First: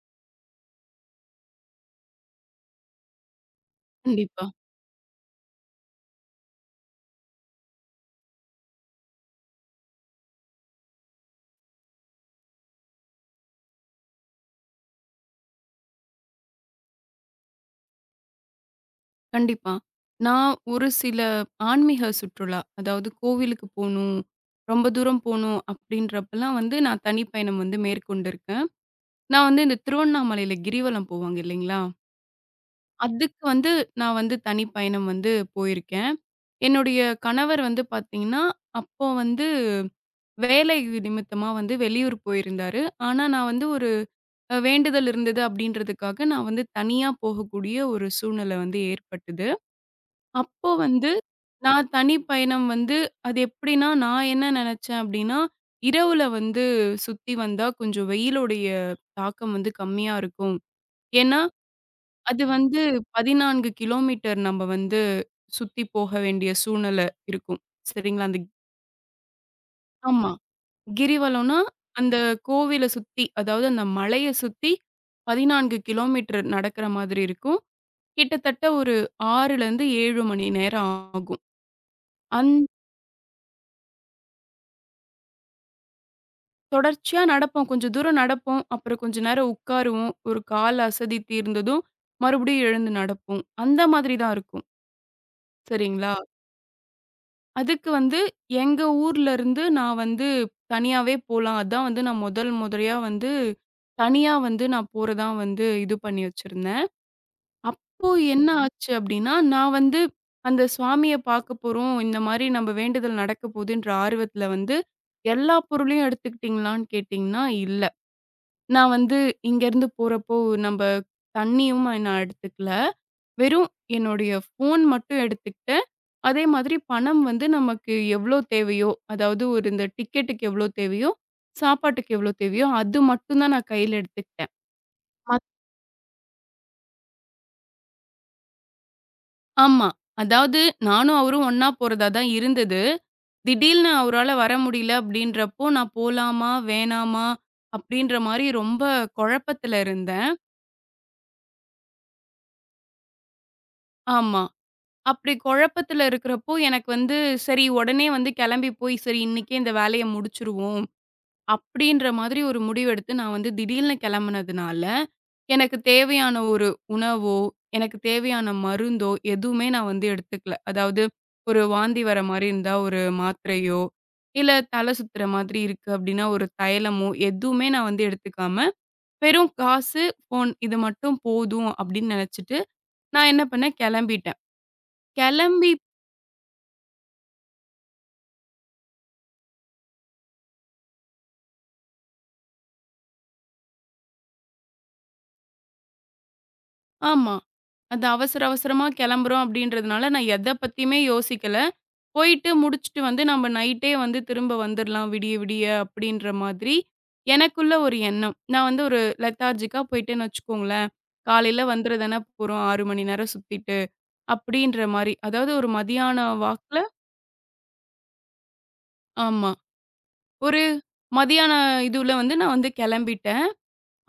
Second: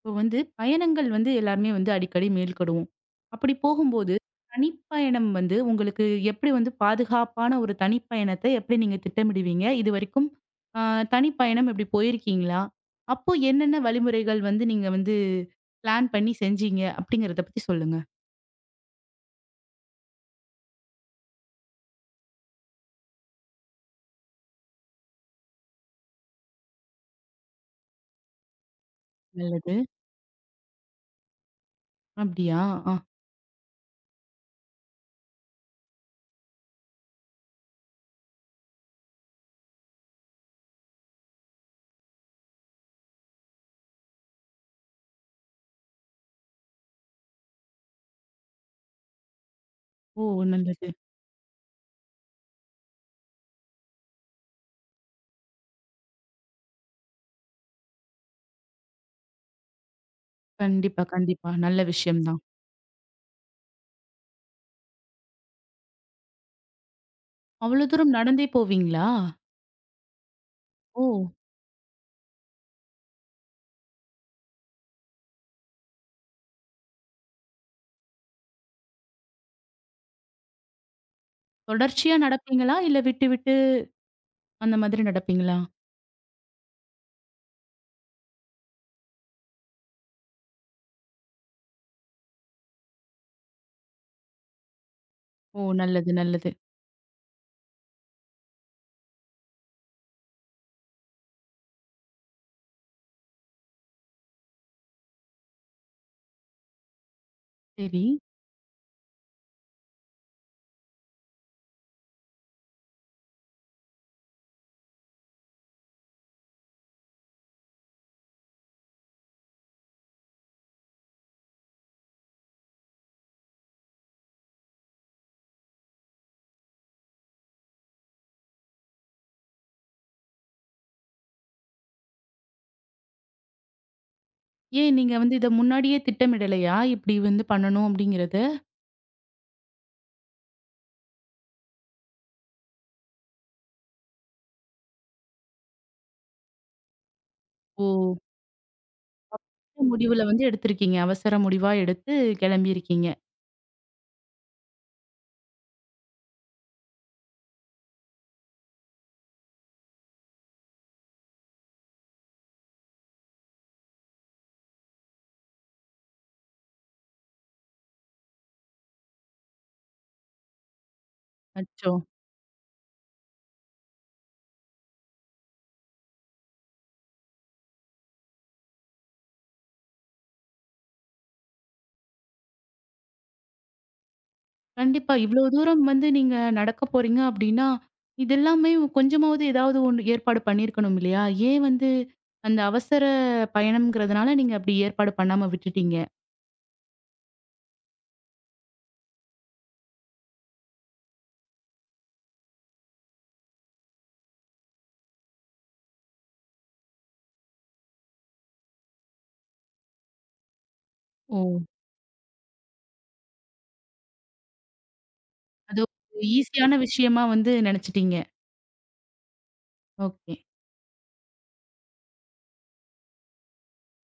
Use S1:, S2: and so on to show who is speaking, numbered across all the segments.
S1: இப்போ வந்து பயணங்கள் வந்து எல்லாருமே வந்து அடிக்கடி மேல்கடுவோம். அப்படி போகும்போது,
S2: கண்டிப்பா,
S1: தனிப்பயணம் வந்து உங்களுக்கு எப்படி வந்து பாதுகாப்பான ஒரு தனிப்பயணத்த எப்படி நீங்க திட்டமிடுவீங்க? இதுவரைக்கும் அ தனிப்பயணம் இப்படி போயிருக்கீங்களா? அப்போ என்னென்ன வழிமுறைகள் வந்து நீங்க வந்து பிளான் பண்ணி செஞ்சீங்க? அப்படிங்கிறத பத்தி சொல்லுங்க.
S2: கண்டிப்பா. நான் ஒரு சில ஆன்மீக சுற்றுலா, அதாவது கோவிலுக்கு போணும், ரொம்ப தூரம் போணும் அப்படின்றப்பலாம் வந்து நான் தனிப்பயணம் வந்து மேற்கொண்டிருக்கேன். நான் வந்து
S1: நல்லது.
S2: இந்த திருவண்ணாமலையில கிரிவலம் போவாங்க இல்லைங்களா?
S1: அப்படியா? அ.
S2: அதுக்கு வந்து நான் வந்து தனிப்பயணம் வந்து போயிருக்கேன். என்னுடைய கணவர் வந்து பார்த்தீங்கன்னா, அப்போ வந்து வேலை நிமித்தமா வந்து வெளியூர் போயிருந்தாரு. ஆனா நான் வந்து ஒரு வேண்டுதல் இருந்தது அப்படின்றதுக்காக நான் வந்து தனியா போகக்கூடிய ஒரு சூழ்நிலை வந்து ஏற்பட்டது.
S1: ஓ!
S2: அப்போ
S1: நல்லது.
S2: வந்து நான் தனி பயணம் வந்து அது எப்படின்னா, நான் என்ன நெனச்சேன் அப்டின்னா, இரவுல வந்து சுத்தி வந்தா கொஞ்சம் வெயிலுடைய தாக்கம் வந்து கம்மியா இருக்கும்.
S1: கண்டிப்பா,
S2: ஏன்னா,
S1: கண்டிப்பா. நல்ல விஷயம் தான்.
S2: அது வந்து 14 கிலோமீட்டர் நம்ம வந்து சுத்தி போக வேண்டிய சூழ்நிலை இருக்கும்.
S1: அவ்வளோ தூரம்
S2: சரிங்களா? அந்த
S1: நடந்தே போவீங்களா?
S2: ஆமா.
S1: ஓ!
S2: கிரிவலம்னா, அந்த கோவில சுத்தி, அதாவது அந்த மலைய சுத்தி 14 கிலோமீட்டர் நடக்கிற மாதிரி இருக்கும். கிட்டத்தட்ட ஒரு 6லேருந்து 7 மணி நேரம் ஆகும்.
S1: தொடர்ச்சியா
S2: அந்த
S1: நடப்பீங்களா? இல்ல விட்டு விட்டு அந்த மாதிரி நடப்பீங்களா?
S2: தொடர்ச்சியா நடப்போம். கொஞ்சம் தூரம் நடப்போம். அப்புறம் கொஞ்ச நேரம் உட்காருவோம். ஒரு கால் அசதி தீர்ந்ததும், மறுபடியும் எழுந்து நடப்போம். அந்த மாதிரி தான் இருக்கும்.
S1: ஓ! நல்லது,
S2: சரிங்களா?
S1: நல்லது.
S2: அதுக்கு வந்து எங்க ஊர்லருந்து நான் வந்து தனியாவே போலாம். அதான் வந்து நான் முதல் முறையா வந்து தனியா வந்து நான் போறதா வந்து இது பண்ணி வச்சிருந்தேன்.
S1: சரி.
S2: அப்போ என்ன ஆச்சு அப்டின்னா, நான் வந்து அந்த சுவாமிய பாக்க போறோம். இந்த மாரி நம்ம வேண்டுதல் நடக்க போதுன்ற ஆர்வத்துல வந்து எல்லா பொருளையும் எடுத்துக்கிட்டீங்களான்னு கேட்டீங்கன்னா, இல்ல. நான் வந்து இங்கேருந்து போறப்போ, நம்ப தண்ணியும் நான் எடுத்துக்கல. வெறும் என்னுடைய ஃபோன் மட்டும் எடுத்துக்கிட்டேன். அதே மாதிரி பணம் வந்து நமக்கு எவ்ளோ தேவையோ, அதாவது ஒரு இந்த டிக்கெட்டுக்கு எவ்ளோ தேவையோ, சாப்பாட்டுக்கு எவ்ளோ தேவையோ, அது மட்டும் தான் நான் கையில எடுத்துக்கிட்டேன்.
S1: ஏன் நீங்க வந்து
S2: மத்
S1: இத முன்னாடியே திட்டமிடலையா? இப்படி வந்து பண்ணணும் அப்படிங்கிறத?
S2: ஆமா. அதாவது நானும் அவரும் ஒண்ணா போறதா தான் இருந்தது. திடீல்னு அவரால வர முடியல அப்டின்றப்போ, நான் போலாமா? வேணாமா?
S1: ஓ!
S2: அப்டின்ற மாரி ரொம்ப குழப்பத்துல
S1: முடிவுல
S2: இருந்தேன்.
S1: வந்து எடுத்திருக்கீங்க. அவசர முடிவா எடுத்து கிளம்பியிருக்கீங்க.
S2: ஆமா. அப்படி குழப்பத்துல இருக்கிறப்போ, எனக்கு வந்து சரி உடனே வந்து கிளம்பி போய், சரி இன்னைக்கே இந்த வேலைய முடிச்சுருவோம். அப்படின்ற மாதிரி ஒரு முடிவெடுத்து நான் வந்து திடீர்னு கிளம்புனதுனால, எனக்கு தேவையான ஒரு உணவோ, எனக்கு தேவையான மருந்தோ எதுவுமே நான் வந்து எடுத்துக்கல. அதாவது ஒரு
S1: அச்சோ!
S2: வாந்தி வர மாரி இருந்தா ஒரு மாத்திரையோ, இல்ல தலை சுத்துற மாதிரி இருக்கு அப்படின்னா ஒரு தைலமோ எதுவுமே நான் வந்து எடுத்துக்காம, வெறும் காசு, ஃபோன் இது மட்டும் போதும் அப்படின்னு நினைச்சுட்டு, நான் என்ன பண்ணேன் கிளம்பிட்டேன்.
S1: கண்டிப்பா. இவ்ளோ
S2: கிளம்பி
S1: தூரம் வந்து நீங்க நடக்க போறீங்க அப்படின்னா, இதெல்லாமே கொஞ்சமாவது ஏதாவது ஒண்ணு ஏற்பாடு பண்ணியிருக்கணும் இல்லையா? ஏன் வந்து அந்த அவசர பயணம்ங்கிறதுனால நீங்க அப்படி ஏற்பாடு பண்ணாம விட்டுட்டீங்க?
S2: ஆமா. அது அவசர அவசரமா கெளம்புறோம் அப்டின்றதுனால, நான் எத பத்தியுமே யோசிக்கல. போயிட்டு முடிச்சுட்டு வந்து நம்ம நைட்டே வந்து திரும்ப வந்துர்லாம் விடிய விடிய அப்டின்ற மாதிரி, எனக்குள்ள ஒரு எண்ணம். நான் வந்து ஒரு லெத்தார்ஜிக்கா போயிட்டேன்னு வச்சுக்கோங்களேன்.
S1: ஓ!
S2: காலையில வந்துர தானே போறோம் 6 மணி நேரம் சுத்திட்டு, அப்டின்ற மாரி. அதாவது ஒரு
S1: அது
S2: மதியான
S1: ஈஸியான
S2: வாக்குல
S1: விஷயமா வந்து நினைச்சுட்டீங்க.
S2: ஆமா.
S1: ஓகே.
S2: ஒரு மதியான இதுல வந்து நான் வந்து கெளம்பிட்டேன்.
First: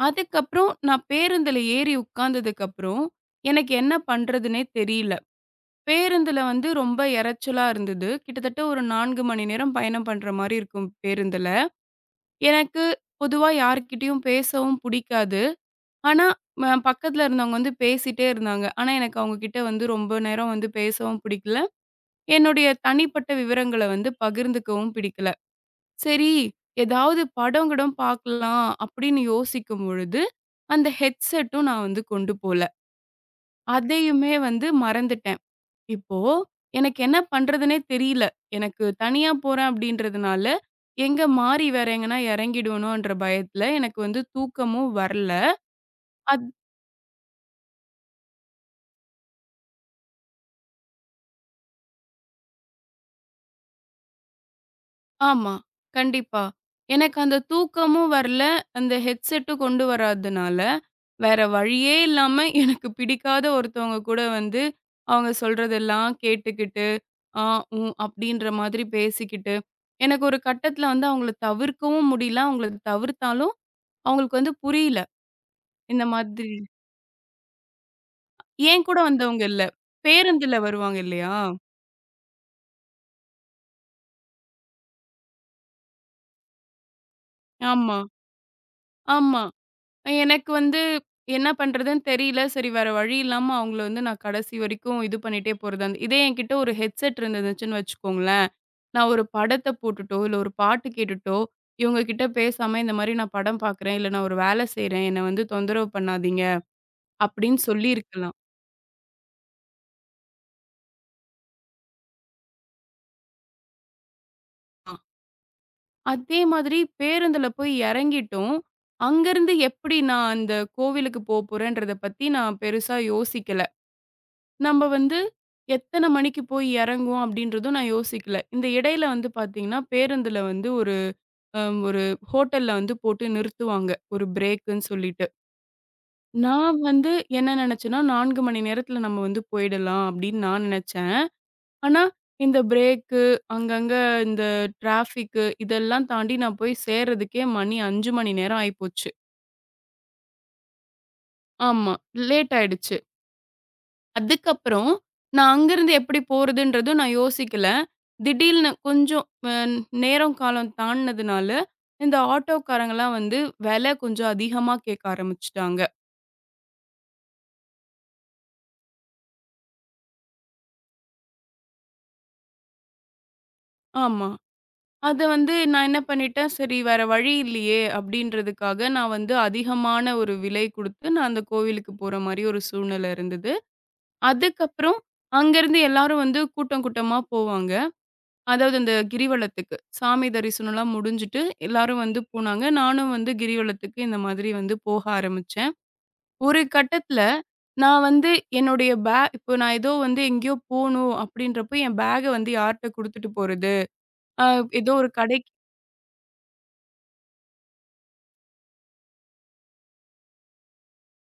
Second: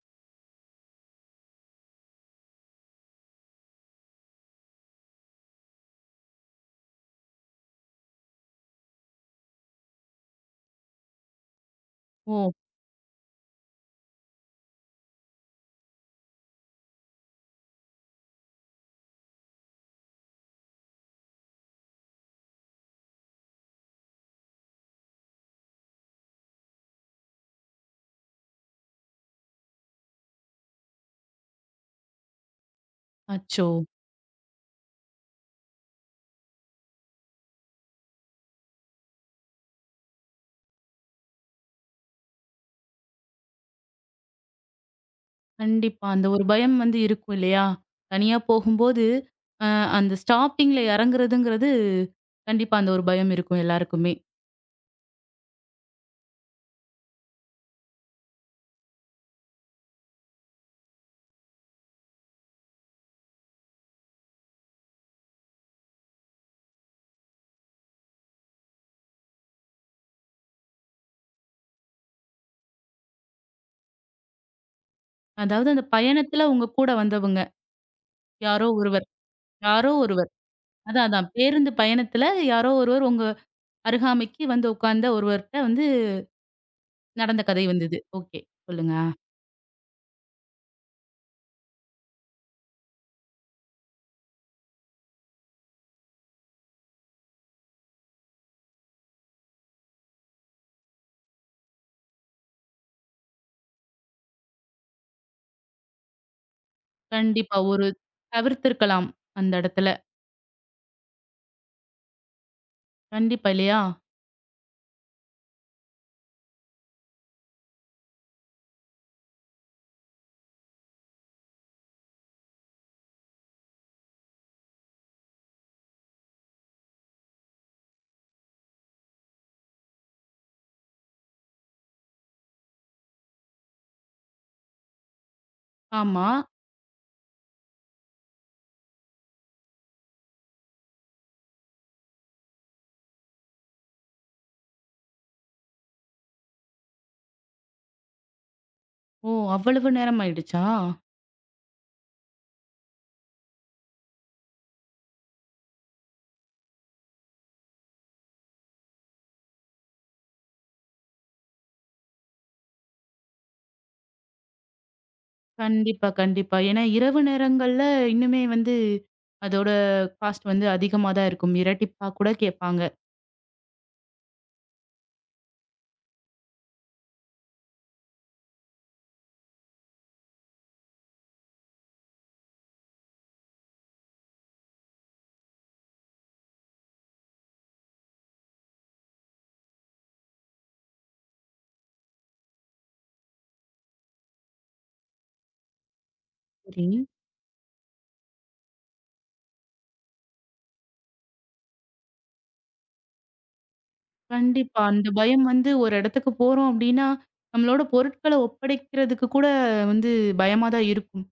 S2: அதுக்கப்புறம் நான் பேருந்துல ஏறி உட்கார்ந்ததுக்கப்புறம், எனக்கு என்ன பண்றதுன்னே தெரியல. பேருந்துல வந்து ரொம்ப இரைச்சலா இருந்தது. கிட்டத்தட்ட ஒரு 4 மணி நேரம் பயணம் பண்ற மாரி இருக்கும் பேருந்துல.
S1: ஓ!
S2: எனக்கு பொதுவா யார்கிட்டயும் பேசவும் புடிக்காது. ஆனா, ம பக்கத்துல இருந்தவங்க வந்து பேசிட்டே இருந்தாங்க. ஆனா, எனக்கு அவங்க கிட்ட வந்து ரொம்ப நேரம் வந்து பேசவும் பிடிக்கல. என்னுடைய தனிப்பட்ட விவரங்கள வந்து பகிர்ந்துக்கவும் பிடிக்கல. சரி, ஏதாவது படம் கிடம் பார்க்கலாம் அப்படின்னு யோசிக்கும் பொழுது, அந்த ஹெட்செட்டும் நான் வந்து கொண்டு போல.
S1: அச்சோ!
S2: அதையுமே வந்து மறந்துட்டேன். இப்போ, எனக்கு என்ன பண்றதுன்னே தெரியல. எனக்கு தனியா போறேன் அப்படின்றதுனால, எங்க மாறி வேற எங்கனா இறங்கிடுவனோன்ற பயத்துல, எனக்கு வந்து தூக்கமும் வரல.
S1: கண்டிப்பா. அந்த ஒரு
S2: அத்
S1: பயம் வந்து இருக்கும் இல்லையா? தனியா போகும்போது, அ அந்த ஸ்டாப்பிங்ல இறங்குறதுங்கிறது, கண்டிப்பா அந்த ஒரு பயம் இருக்கும் எல்லாருக்குமே.
S2: ஆமா. கண்டிப்பா. எனக்கு அந்த தூக்கமும் வரல, அந்த ஹெட்செட்டும் கொண்டு வராதனால, வேற வழியே இல்லாம எனக்கு பிடிக்காத ஒருத்தவங்க கூட வந்து, அவங்க சொல்றதெல்லாம் கேட்டுக்கிட்டு, ஆ, உம் அப்படின்ற மாதிரி பேசிக்கிட்டு, எனக்கு ஒரு கட்டத்துல வந்து அவங்கள தவிர்க்கவும் முடியல. அவங்கள தவிர்த்தாலும் அவங்களுக்கு வந்து புரியல.
S1: அதாவது அந்த
S2: இந்த
S1: பயணத்துல
S2: மாதிரி
S1: உங்க கூட வந்தவங்க, யாரோ
S2: என் கூட
S1: ஒருவர்
S2: வந்தவங்க இல்ல.
S1: யாரோ ஒருவர்.
S2: பேருந்துல வருவாங்க
S1: அதான், அதான்.
S2: இல்லையா?
S1: பேருந்து பயணத்துல யாரோ ஒருவர் உங்க அருகாமைக்கு வந்து உட்கார்ந்த ஒருவர்ட்ட வந்து நடந்த கதை வந்து
S2: ஆமா,
S1: இது. ஓகே. சொல்லுங்க.
S2: ஆமா. எனக்கு வந்து என்ன பண்றதுன்னு தெரியல. சரி வேற வழி இல்லாம அவங்கள வந்து நான் கடைசி வரைக்கும் இது பண்ணிட்டே போறது. அந்த இதே என்கிட்ட ஒரு ஹெட்செட் இருந்துச்சுன்னு வச்சுக்கோங்களேன், நான் ஒரு படத்த போட்டுட்டோ, இல்ல ஒரு பாட்டு கேட்டுட்டோ, இவங்க கிட்ட பேசாம இந்த மாரி நான் படம் பார்க்குறேன், இல்ல நான் ஒரு வேலை செய்றேன், என்ன வந்து தொந்தரவு பண்ணாதீங்க
S1: கண்டிப்பா.
S2: அப்படின்னு
S1: ஒரு
S2: சொல்லியிருக்கலாம்.
S1: தவிர்த்திருக்கலாம் அந்த இடத்துல. கண்டிப்பா இல்லையா?
S2: அதே மாதிரி பேருந்துல போய் இறங்கிட்டோம். அங்கருந்து எப்படி நான் அந்த கோவிலுக்கு போப்போறேன்றத பத்தி நான் பெருசா யோசிக்கல. நம்ம வந்து எத்தன மணிக்கு போய் இறங்குவோம் அப்படின்றதும் நான் யோசிக்கல. இந்த இடையில வந்து பார்த்தீங்கன்னா, பேருந்துல வந்து ஒரு அ ஒரு ஹோட்டல்ல வந்து போட்டு நிறுத்துவாங்க. ஒரு பிரேக்குன்னு சொல்லிட்டு.
S1: ஆமா.
S2: நான் வந்து என்ன நினைச்சேன்னா, 4 மணி நேரத்துல நம்ம வந்து போயிடலாம் அப்படின்னு நான் நினைச்சேன். ஆனா, இந்த பிரேக்கு, அங்கங்க இந்த டிராஃபிக்கு இதெல்லாம் தாண்டி நான் போய் சேர்றதுக்கே மணி 5 மணி நேரம் ஆயிப்போச்சு.
S1: ஓ! அவ்வளவு நேரம் ஆயிடுச்சா?
S2: ஆமா. லேட் ஆயிடுச்சு. அதுக்கப்புறம் நான் அங்கருந்து எப்படி போறதுன்றதும் நான் யோசிக்கல. திடீல்னு கொஞ்சம் அ நேரம், காலம் தாண்டுனதுனால, இந்த ஆட்டோக்காரங்கலாம் வந்து விலை கொஞ்சம் அதிகமா கேட்க ஆரம்பிச்சுட்டாங்க.
S1: கண்டிப்பா, கண்டிப்பா. ஏன்னா இரவு நேரங்கள்ல இன்னுமே வந்து அதோட காஸ்ட் வந்து அதிகமா தான் இருக்கும். இரட்டிப்பா கூட கேட்பாங்க.
S2: ஆமா. அத வந்து நான் என்ன பண்ணிட்டேன், சரி வேற வழி இல்லையே அப்படின்றதுக்காக, நான் வந்து அதிகமான ஒரு விலை குடுத்து, நான் அந்த கோவிலுக்கு போற மாரி ஒரு சூழ்நிலை இருந்தது. அதுக்கப்புறம் அங்கருந்து எல்லாரும் வந்து கூட்டம் கூட்டமா போவாங்க. அதாவது அந்த கிரிவலத்துக்கு. சாமி தரிசனம்லாம் முடிஞ்சுட்டு எல்லாரும் வந்து போனாங்க. நானும் வந்து கிரிவலத்துக்கு இந்த மாதிரி வந்து போக ஆரம்பிச்சேன். ஒரு
S1: சரி.
S2: கட்டத்துல நான் வந்து என்னுடைய இப்போ நான் ஏதோ வந்து எங்கேயோ போணும் அப்படின்றப்போ, என் பேக்க வந்து யார்ட்ட குடுத்துட்டு போறது? அ
S1: கண்டிப்பா.
S2: ஏதோ
S1: அந்த
S2: ஒரு
S1: பயம்
S2: கடைக்கு
S1: வந்து ஒரு இடத்துக்கு போறோம் அப்டின்னா, நம்மளோட பொருட்கள ஒப்படைக்கிறதுக்கு கூட வந்து பயமா தான் இருக்கும்.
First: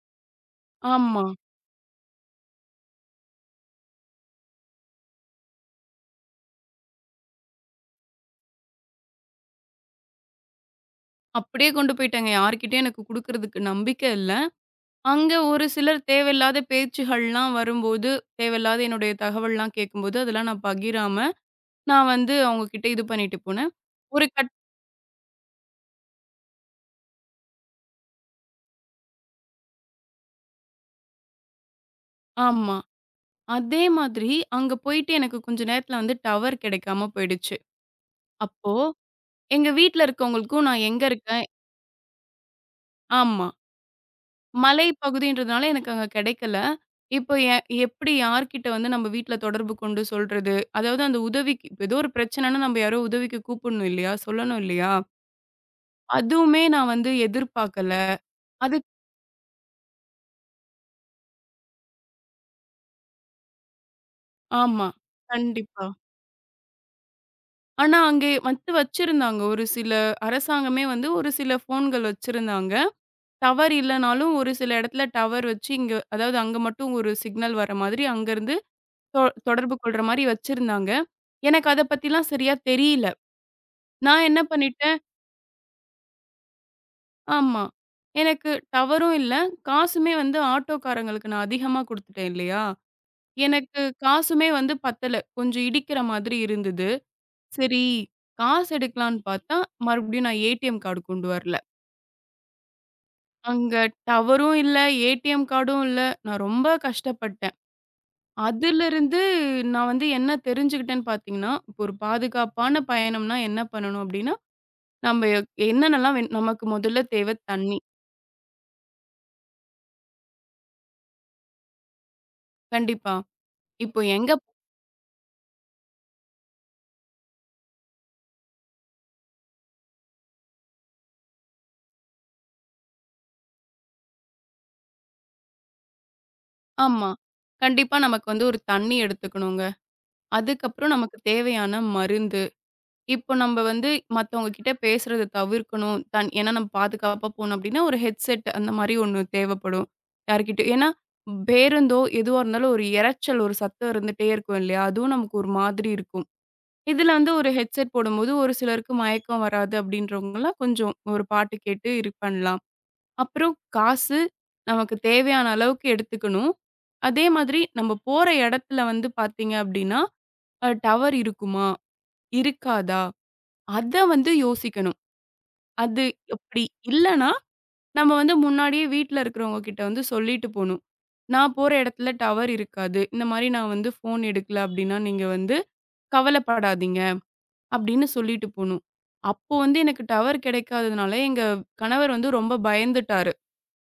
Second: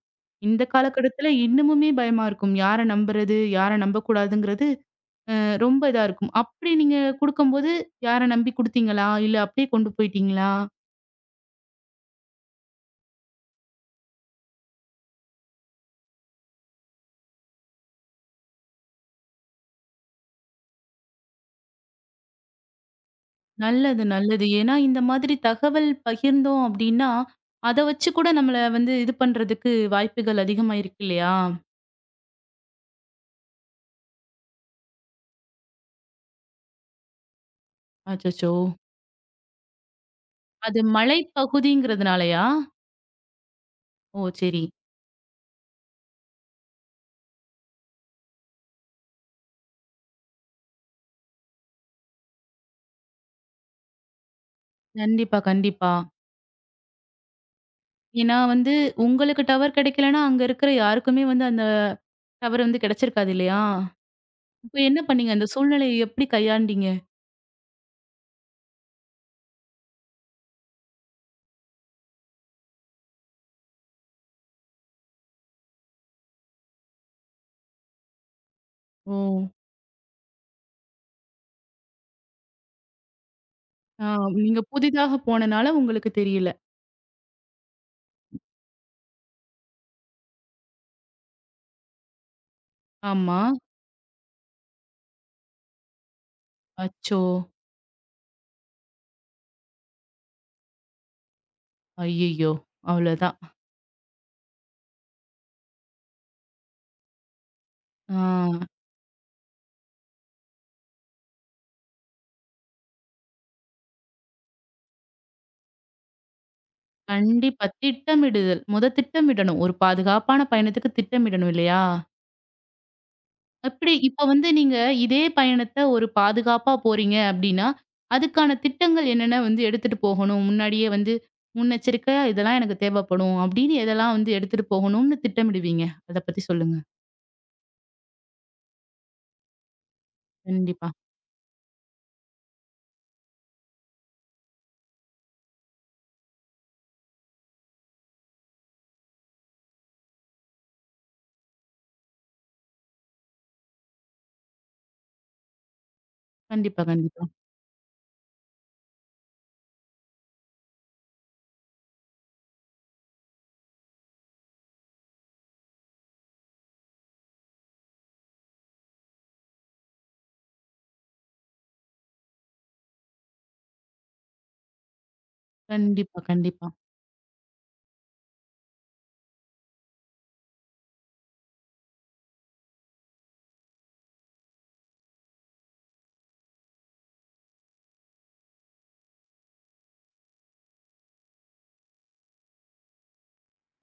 S1: இந்த
S2: ஆமா.
S1: காலகட்டத்துல இன்னமுமே பயமா இருக்கும். யார நம்புறது? யார நம்பக்கூடாதுங்கிறது ரொம்ப இதா இருக்கும். அப்டி நீங்க குடுக்கும்போது யார நம்பி குடுத்தீங்களா? இல்ல அப்டியே கொண்டு போயிட்டீங்களா?
S2: அப்படியே கொண்டு போயிட்டேங்க. யார்கிட்டயும் எனக்கு குடுக்குறதுக்கு நம்பிக்கை இல்ல. அங்க ஒரு சிலர் தேவையில்லாத பேச்சுகள்லாம் வரும்போது, தேவையில்லாத என்னுடைய தகவல்லாம் கேட்கும்போது, அதெல்லாம் நான் பகிராம, நான் வந்து அவங்ககிட்ட இது பண்ணிட்டு போனேன்.
S1: நல்லது,
S2: ஒரு
S1: நல்லது.
S2: கட்
S1: ஏன்னா, இந்த மாதிரி தகவல் பகிர்ந்தோம் அப்டின்னா, அத வச்சு கூட நம்மள வந்து இது பண்றதுக்கு வாய்ப்புகள் அதிகமா இருக்கு இல்லையா?
S2: ஆமா. அதே மாதிரி அங்க போயிட்டு எனக்கு கொஞ்ச நேரத்துல வந்து டவர் கிடைக்காம போயிடுச்சு.
S1: அச்சச்சோ!
S2: அப்போ எங்க வீட்ல இருக்கவங்களுக்கும்
S1: அது
S2: நான் எங்க இருக்கேன்
S1: மலைப்பகுதிங்கிறதுனாலயா?
S2: ஆமா.
S1: ஓ! சரி.
S2: மலை பகுதின்றதுனால எனக்கு அங்க கிடைக்கல. இப்போ எப்படி யார்கிட்ட வந்து நம்ம வீட்ல தொடர்பு கொண்டு சொல்றது? அதாவது அந்த உதவிக்கு இப்ப ஏதோ ஒரு பிரச்சனைன்னா நம்ம யாரோ உதவிக்கு கூப்பிடணும் இல்லையா? சொல்லணும் இல்லையா?
S1: கண்டிப்பா, கண்டிப்பா.
S2: அதுவுமே நான் வந்து எதிர்பார்க்கல.
S1: ஏன்னா வந்து
S2: அது
S1: உங்களுக்கு டவர் கிடைக்கலன்னா, அங்க இருக்கிற யாருக்குமே வந்து அந்த டவர் வந்து கிடைச்சிருக்காது இல்லையா? இப்ப
S2: ஆமா.
S1: என்ன பண்ணீங்க? அந்த
S2: கண்டிப்பா.
S1: சூழ்நிலைய எப்படி கையாண்டீங்க?
S2: ஆனா அங்கே வந்து வச்சிருந்தாங்க. ஒரு சில அரசாங்கமே வந்து ஒரு சில ஃபோன்கள் வச்சிருந்தாங்க. டவர் இல்லனாலும் ஒரு சில இடத்துல டவர் வச்சு இங்க அதாவது அங்க மட்டும் ஒரு சிக்னல் வர மாதிரி அங்கருந்து
S1: ஓ!
S2: தொ தொடர்பு கொள்ற மாரி வச்சிருந்தாங்க. எனக்கு அத பத்திலாம் சரியா தெரியல.
S1: ஆ
S2: நான் என்ன
S1: நீங்க
S2: பண்ணிட்டேன்
S1: புதிதாக போனனால உங்களுக்கு தெரியல.
S2: ஆமா. எனக்கு டவரும் இல்ல. காசுமே வந்து ஆட்டோக்காரங்களுக்கு நான் அதிகமா குடுத்துட்டேன் இல்லையா?
S1: ஆமா.
S2: எனக்கு காசுமே வந்து பத்தல. கொஞ்சம் இடிக்கிற மாதிரி இருந்தது.
S1: அச்சோ!
S2: சரி, காசு எடுக்கலான்னு பார்த்தா, மறுபடியும் நான் ஏடிஎம் கார்டு கொண்டு வரல.
S1: ஐயய்யோ! அவ்வளோதான்.
S2: அங்க டவரும் இல்ல, ஏடிஎம் கார்டும் இல்ல. நான் ரொம்ப கஷ்டப்பட்டேன்.
S1: ஆ.
S2: அதிலிருந்து நான் வந்து என்ன தெரிஞ்சுக்கிட்டேன்னு பார்த்தீங்கன்னா, இப்போ ஒரு பாதுகாப்பான பயணம்னா என்ன பண்ணணும் அப்டின்னா, நம்ம எ- நமக்கு முதல்ல தேவை
S1: கண்டிப்பா.
S2: தண்ணி.
S1: திட்டமிடுதல். மொத திட்டமிடணும். ஒரு பாதுகாப்பான பயணத்துக்கு திட்டமிடணும் இல்லையா?
S2: கண்டிப்பா.
S1: அப்படி
S2: இப்போ
S1: இப்ப
S2: எங்க
S1: வந்து நீங்க இதே பயணத்த ஒரு பாதுகாப்பா போறீங்க அப்படின்னா, அதுக்கான திட்டங்கள் என்னென்ன வந்து எடுத்துட்டு போகணும்? முன்னாடியே வந்து முன்னெச்சரிக்கையா இதெல்லாம் எனக்கு தேவைப்படும் அப்படின்னு எதெல்லாம் வந்து எடுத்துட்டு போகணும்னு திட்டமிடுவீங்க? அத பத்தி சொல்லுங்க.
S2: ஆமா. கண்டிப்பா நமக்கு வந்து ஒரு தண்ணி எடுத்துக்கணுங்க.
S1: கண்டிப்பா.
S2: அதுக்கப்புறம் நமக்கு தேவையான மருந்து. இப்போ நம்ம வந்து மத்தவங்க கிட்ட பேசுறத தவிர்க்கணும். தன் ஏன்னா நம்ம பாதுகாப்பா போணும் அப்டின்னா, ஒரு ஹெட்செட் அந்த மாரி ஒண்ணு தேவைப்படும். யார்கிட்டயும் ஏன்னா பேருந்தோ எதுவா இருந்தாலும் ஒரு இரைச்சல், ஒரு சத்தம் இருந்துட்டே இருக்கும் இல்லையா? அதுவும் நமக்கு ஒரு மாதிரி இருக்கும்.
S1: கண்டிப்பா,
S2: இதுல
S1: கண்டிப்பா.
S2: வந்து ஒரு ஹெட்செட் போடும்போது, ஒரு சிலருக்கு மயக்கம் வராது அப்டின்றவங்கலாம் கொஞ்சம் ஒரு பாட்டு கேட்டு இது பண்ணலாம். அப்புறம் காசு நமக்கு தேவையான அளவுக்கு எடுத்துக்கணும். அதே மாதிரி நம்ம போற இடத்துல வந்து பார்த்தீங்க அப்டின்னா, டவர் இருக்குமா? இருக்காதா? அத வந்து யோசிக்கணும். அது
S1: கண்டிப்பா,
S2: அப்டி
S1: கண்டிப்பா.
S2: இல்லன்னா, நம்ம வந்து முன்னாடியே வீட்ல இருக்கிறவங்க கிட்ட வந்து சொல்லிட்டு போணும். நான் போற இடத்துல டவர் இருக்காது. இந்த மாரி நான் வந்து ஃபோன் எடுக்கல அப்டின்னா, நீங்க வந்து கவலப்படாதீங்க அப்டின்னு சொல்லிட்டு போணும். அப்போ வந்து எனக்கு டவர் கிடைக்காததுனால எங்க கணவர் வந்து ரொம்ப பயந்துட்டாரு.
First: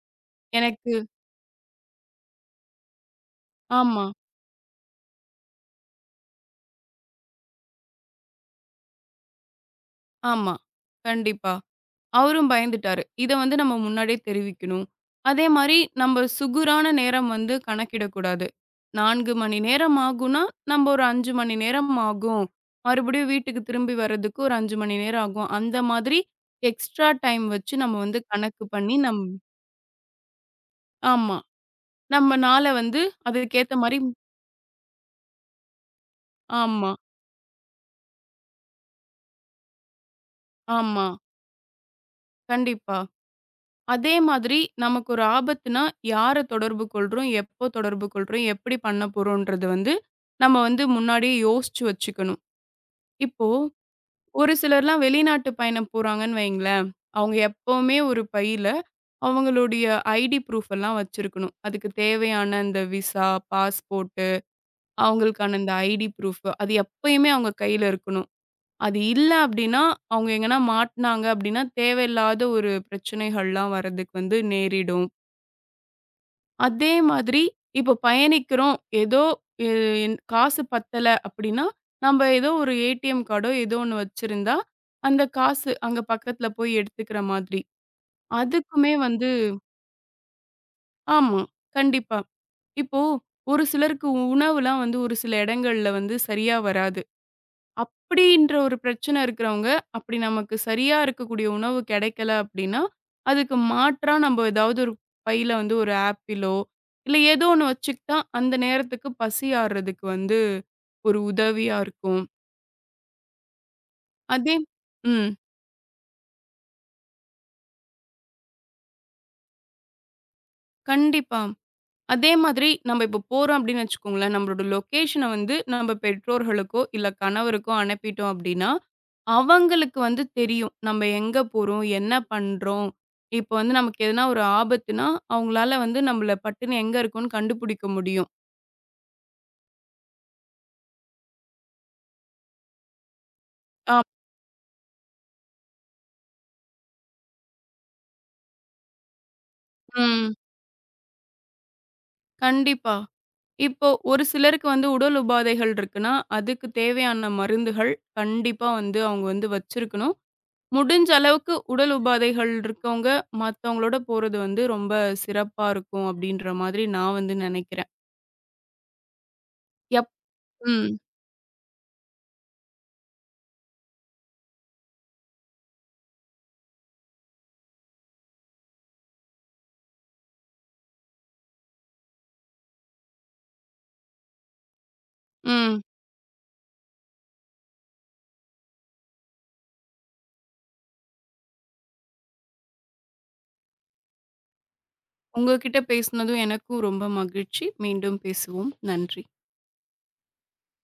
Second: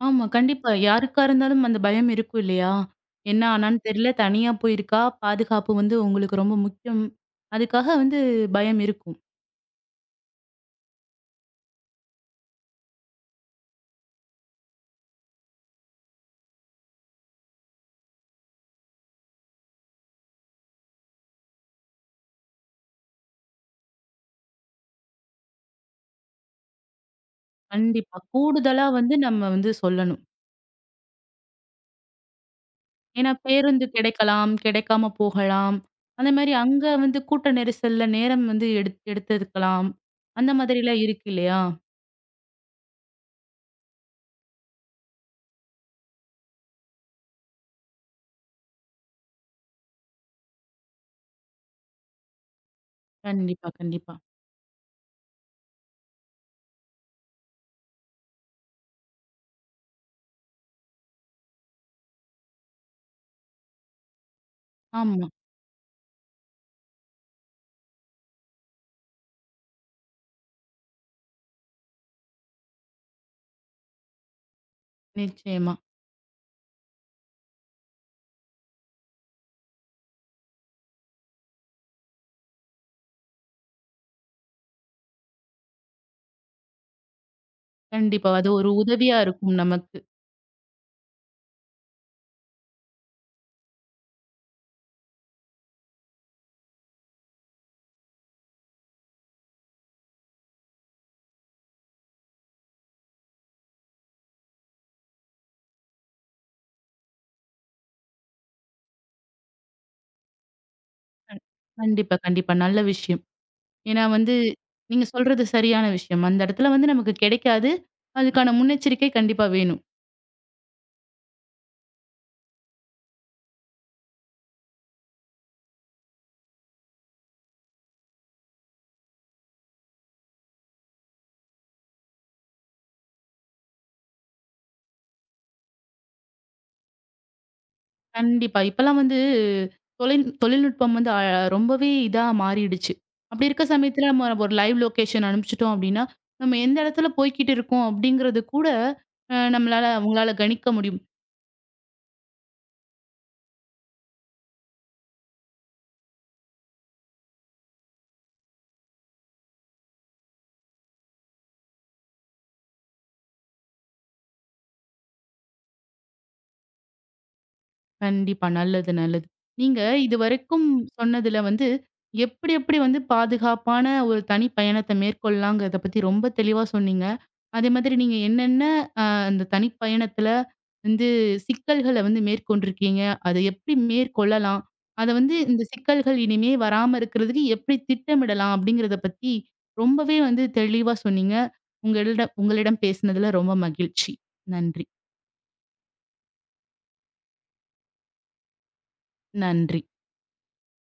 S1: ஆமா. கண்டிப்பா.
S2: எனக்கு
S1: யாருக்கா இருந்தாலும் அந்த பயம் இருக்கும் இல்லையா? என்ன ஆனான்னு
S2: ஆமா.
S1: தெரியல. தனியா போயிருக்கா. பாதுகாப்பு வந்து உங்களுக்கு ரொம்ப முக்கியம். அதுக்காக வந்து பயம் இருக்கும்.
S2: ஆமா. கண்டிப்பா. அவரும் பயந்துட்டாரு. இத வந்து நம்ம முன்னாடியே தெரிவிக்கணும். அதே மாரி நம்ம சுகுரான நேரம் வந்து கணக்கிடக்கூடாது. 4 மணி நேரம் ஆகும்னா, நம்ம ஒரு 5 மணி நேரம் ஆகும். மறுபடியும் வீட்டுக்கு திரும்பி வர்றதுக்கு ஒரு 5 மணி நேரம் ஆகும். அந்த மாதிரி எக்ஸ்ட்ரா டைம் வச்சு நம்ம
S1: கண்டிப்பா.
S2: வந்து கணக்கு
S1: கூடுதலா
S2: பண்ணி
S1: வந்து நம்ம வந்து சொல்லணும்.
S2: ஆமா. நம்ம நாள வந்து
S1: ஏன்னா
S2: அதுக்கேத்த
S1: பேருந்து
S2: மாரி
S1: கிடைக்கலாம், கிடைக்காம போகலாம். அந்த மாரி அங்க
S2: ஆமா,
S1: வந்து கூட்ட நெரிசல்ல நேரம் வந்து எடுத்துக்கலாம். அந்த மாதிரிலாம்
S2: ஆமா.
S1: இருக்கு இல்லையா?
S2: கண்டிப்பா. அதே மாதிரி நமக்கு ஒரு ஆபத்துனா, யார தொடர்பு கொள்றோம்? எப்போ தொடர்பு கொள்றோம்? எப்படி பண்ண போறோன்றது வந்து, நம்ம வந்து முன்னாடியே யோசிச்சு வச்சுக்கணும். இப்போ
S1: கண்டிப்பா, கண்டிப்பா.
S2: ஒரு சிலர்லாம் வெளிநாட்டு பயணம் போறாங்கன்னு வைங்களேன், அவங்க எப்பவுமே ஒரு பையில அவங்களுடைய ஐடி ப்ரூஃப் எல்லாம் வச்சிருக்கணும். அதுக்கு தேவையான இந்த விசா, பாஸ்போர்ட்டு,
S1: ஆமா.
S2: அவங்களுக்கான இந்த ஐடி ப்ரூஃப் அது எப்பயுமே அவங்க கையில இருக்கணும். அது இல்ல அப்படின்னா, அவங்க எங்கனா மாட்டுனாங்க அப்படின்னா, தேவையில்லாத ஒரு பிரச்சனைகள்லாம் வர்றதுக்கு வந்து நேரிடும்.
S1: நிச்சயமா.
S2: அதே மாதிரி இப்போ பயணிக்கிறோம். ஏதோ எ என் காசு பத்தல அப்படின்னா, நம்ப ஏதோ ஒரு ஏடிஎம் கார்டோ ஏதோ ஒண்ணு வச்சிருந்தா, அந்த காசு அங்க பக்கத்துல போய் எடுத்துக்கிற மாதிரி.
S1: கண்டிப்பா. அது ஒரு
S2: அதுக்குமே
S1: உதவியா
S2: வந்து
S1: இருக்கும் நமக்கு.
S2: ஆமா. கண்டிப்பா. இப்போ ஒரு சிலருக்கு உணவுலாம் வந்து ஒரு சில இடங்கள்ல வந்து சரியா வராது. அப்படின்ற ஒரு பிரச்சனை இருக்கிறவங்க, அப்படி நமக்கு சரியா இருக்கக்கூடிய உணவு கிடைக்கல அப்படின்னா, அதுக்கு மாற்றா நம்ம ஏதாவது ஒரு பையில வந்து ஒரு ஆப்பிளோ, இல்ல ஏதோ ஒண்ணு வச்சுக்கிட்டா, அந்த நேரத்துக்கு பசி ஆறுறதுக்கு வந்து ஒரு உதவியா
S1: கண்டிப்பா,
S2: இருக்கும்.
S1: கண்டிப்பா. நல்ல விஷயம். ஏன்னா வந்து,
S2: அதே
S1: நீங்க
S2: ம்.
S1: சொல்றது சரியான விஷயம். அந்த இடத்துல வந்து நமக்கு கிடைக்காது. அதுக்கான முன்னெச்சரிக்கை கண்டிப்பா வேணும்.
S2: கண்டிப்பா. அதே மாதிரி நம்ம இப்போ போறோம் அப்படின்னு வச்சுக்கோங்களேன், நம்மளோட லொக்கேஷன வந்து நம்ம பெற்றோர்களுக்கோ, இல்ல கணவருக்கோ அனுப்பிட்டோம் அப்படின்னா, அவங்களுக்கு வந்து தெரியும். நம்ம எங்க போறோம்? என்ன பண்றோம்? இப்போ வந்து நமக்கு எதுனா ஒரு ஆபத்துனா, அவங்களால வந்து நம்மள பட்டுன்னு எங்க இருக்கோம்ன்னு கண்டுபிடிக்க முடியும்.
S1: கண்டிப்பா. இப்பலாம் வந்து தொழில்நுட்பம் வந்து ரொம்பவே இதா மாறிடுச்சு. அப்படி இருக்க
S2: ஆ,
S1: சமயத்துல நம்ம ஒரு லைவ் லொகேஷன் அனுப்பிச்சுட்டோம் அப்படின்னா, நம்ம எந்த இடத்துல போய்க்கிட்டு இருக்கோம் அப்படிங்கிறது கூட நம்மளால அவங்களால
S2: ம்.
S1: கணிக்க முடியும்.
S2: கண்டிப்பா. இப்போ ஒரு சிலருக்கு வந்து உடல் உபாதைகள் இருக்குன்னா, அதுக்கு தேவையான மருந்துகள் கண்டிப்பா வந்து அவங்க வந்து வச்சிருக்கணும். முடிஞ்ச அளவுக்கு உடல் உபாதைகள் இருக்கவங்க, மத்தவங்களோட போறது வந்து ரொம்ப சிறப்பா இருக்கும் அப்படின்ற மாதிரி நான் வந்து நினைக்கிறேன்.
S1: கண்டிப்பா. நல்லது, நல்லது. நீங்க
S2: எப்
S1: இதுவரைக்கும்
S2: ம்,
S1: சொன்னதுல வந்து, எப்படி எப்படி வந்து பாதுகாப்பான ஒரு தனி பயணத்த மேற்கொள்ளலாங்கிறத பத்தி ரொம்ப தெளிவா சொன்னீங்க. அதே மாதிரி நீங்க என்னென்ன அ அந்த தனிப்பயணத்துல வந்து சிக்கல்கள வந்து மேற்கொண்டிருக்கீங்க. அத எப்படி மேற்கொள்ளலாம்? அத வந்து இந்த
S2: ம்.
S1: சிக்கல்கள் இனிமே வராம இருக்கிறதுக்கு எப்படி திட்டமிடலாம்? அப்படிங்கிறத பத்தி ரொம்பவே வந்து தெளிவா சொன்னீங்க. உங்களிடம் உங்களிடம் பேசினதுல ரொம்ப மகிழ்ச்சி. நன்றி.
S2: உங்ககிட்ட பேசினதும் எனக்கும் ரொம்ப மகிழ்ச்சி. மீண்டும் பேசுவோம். நன்றி.
S1: நன்றி.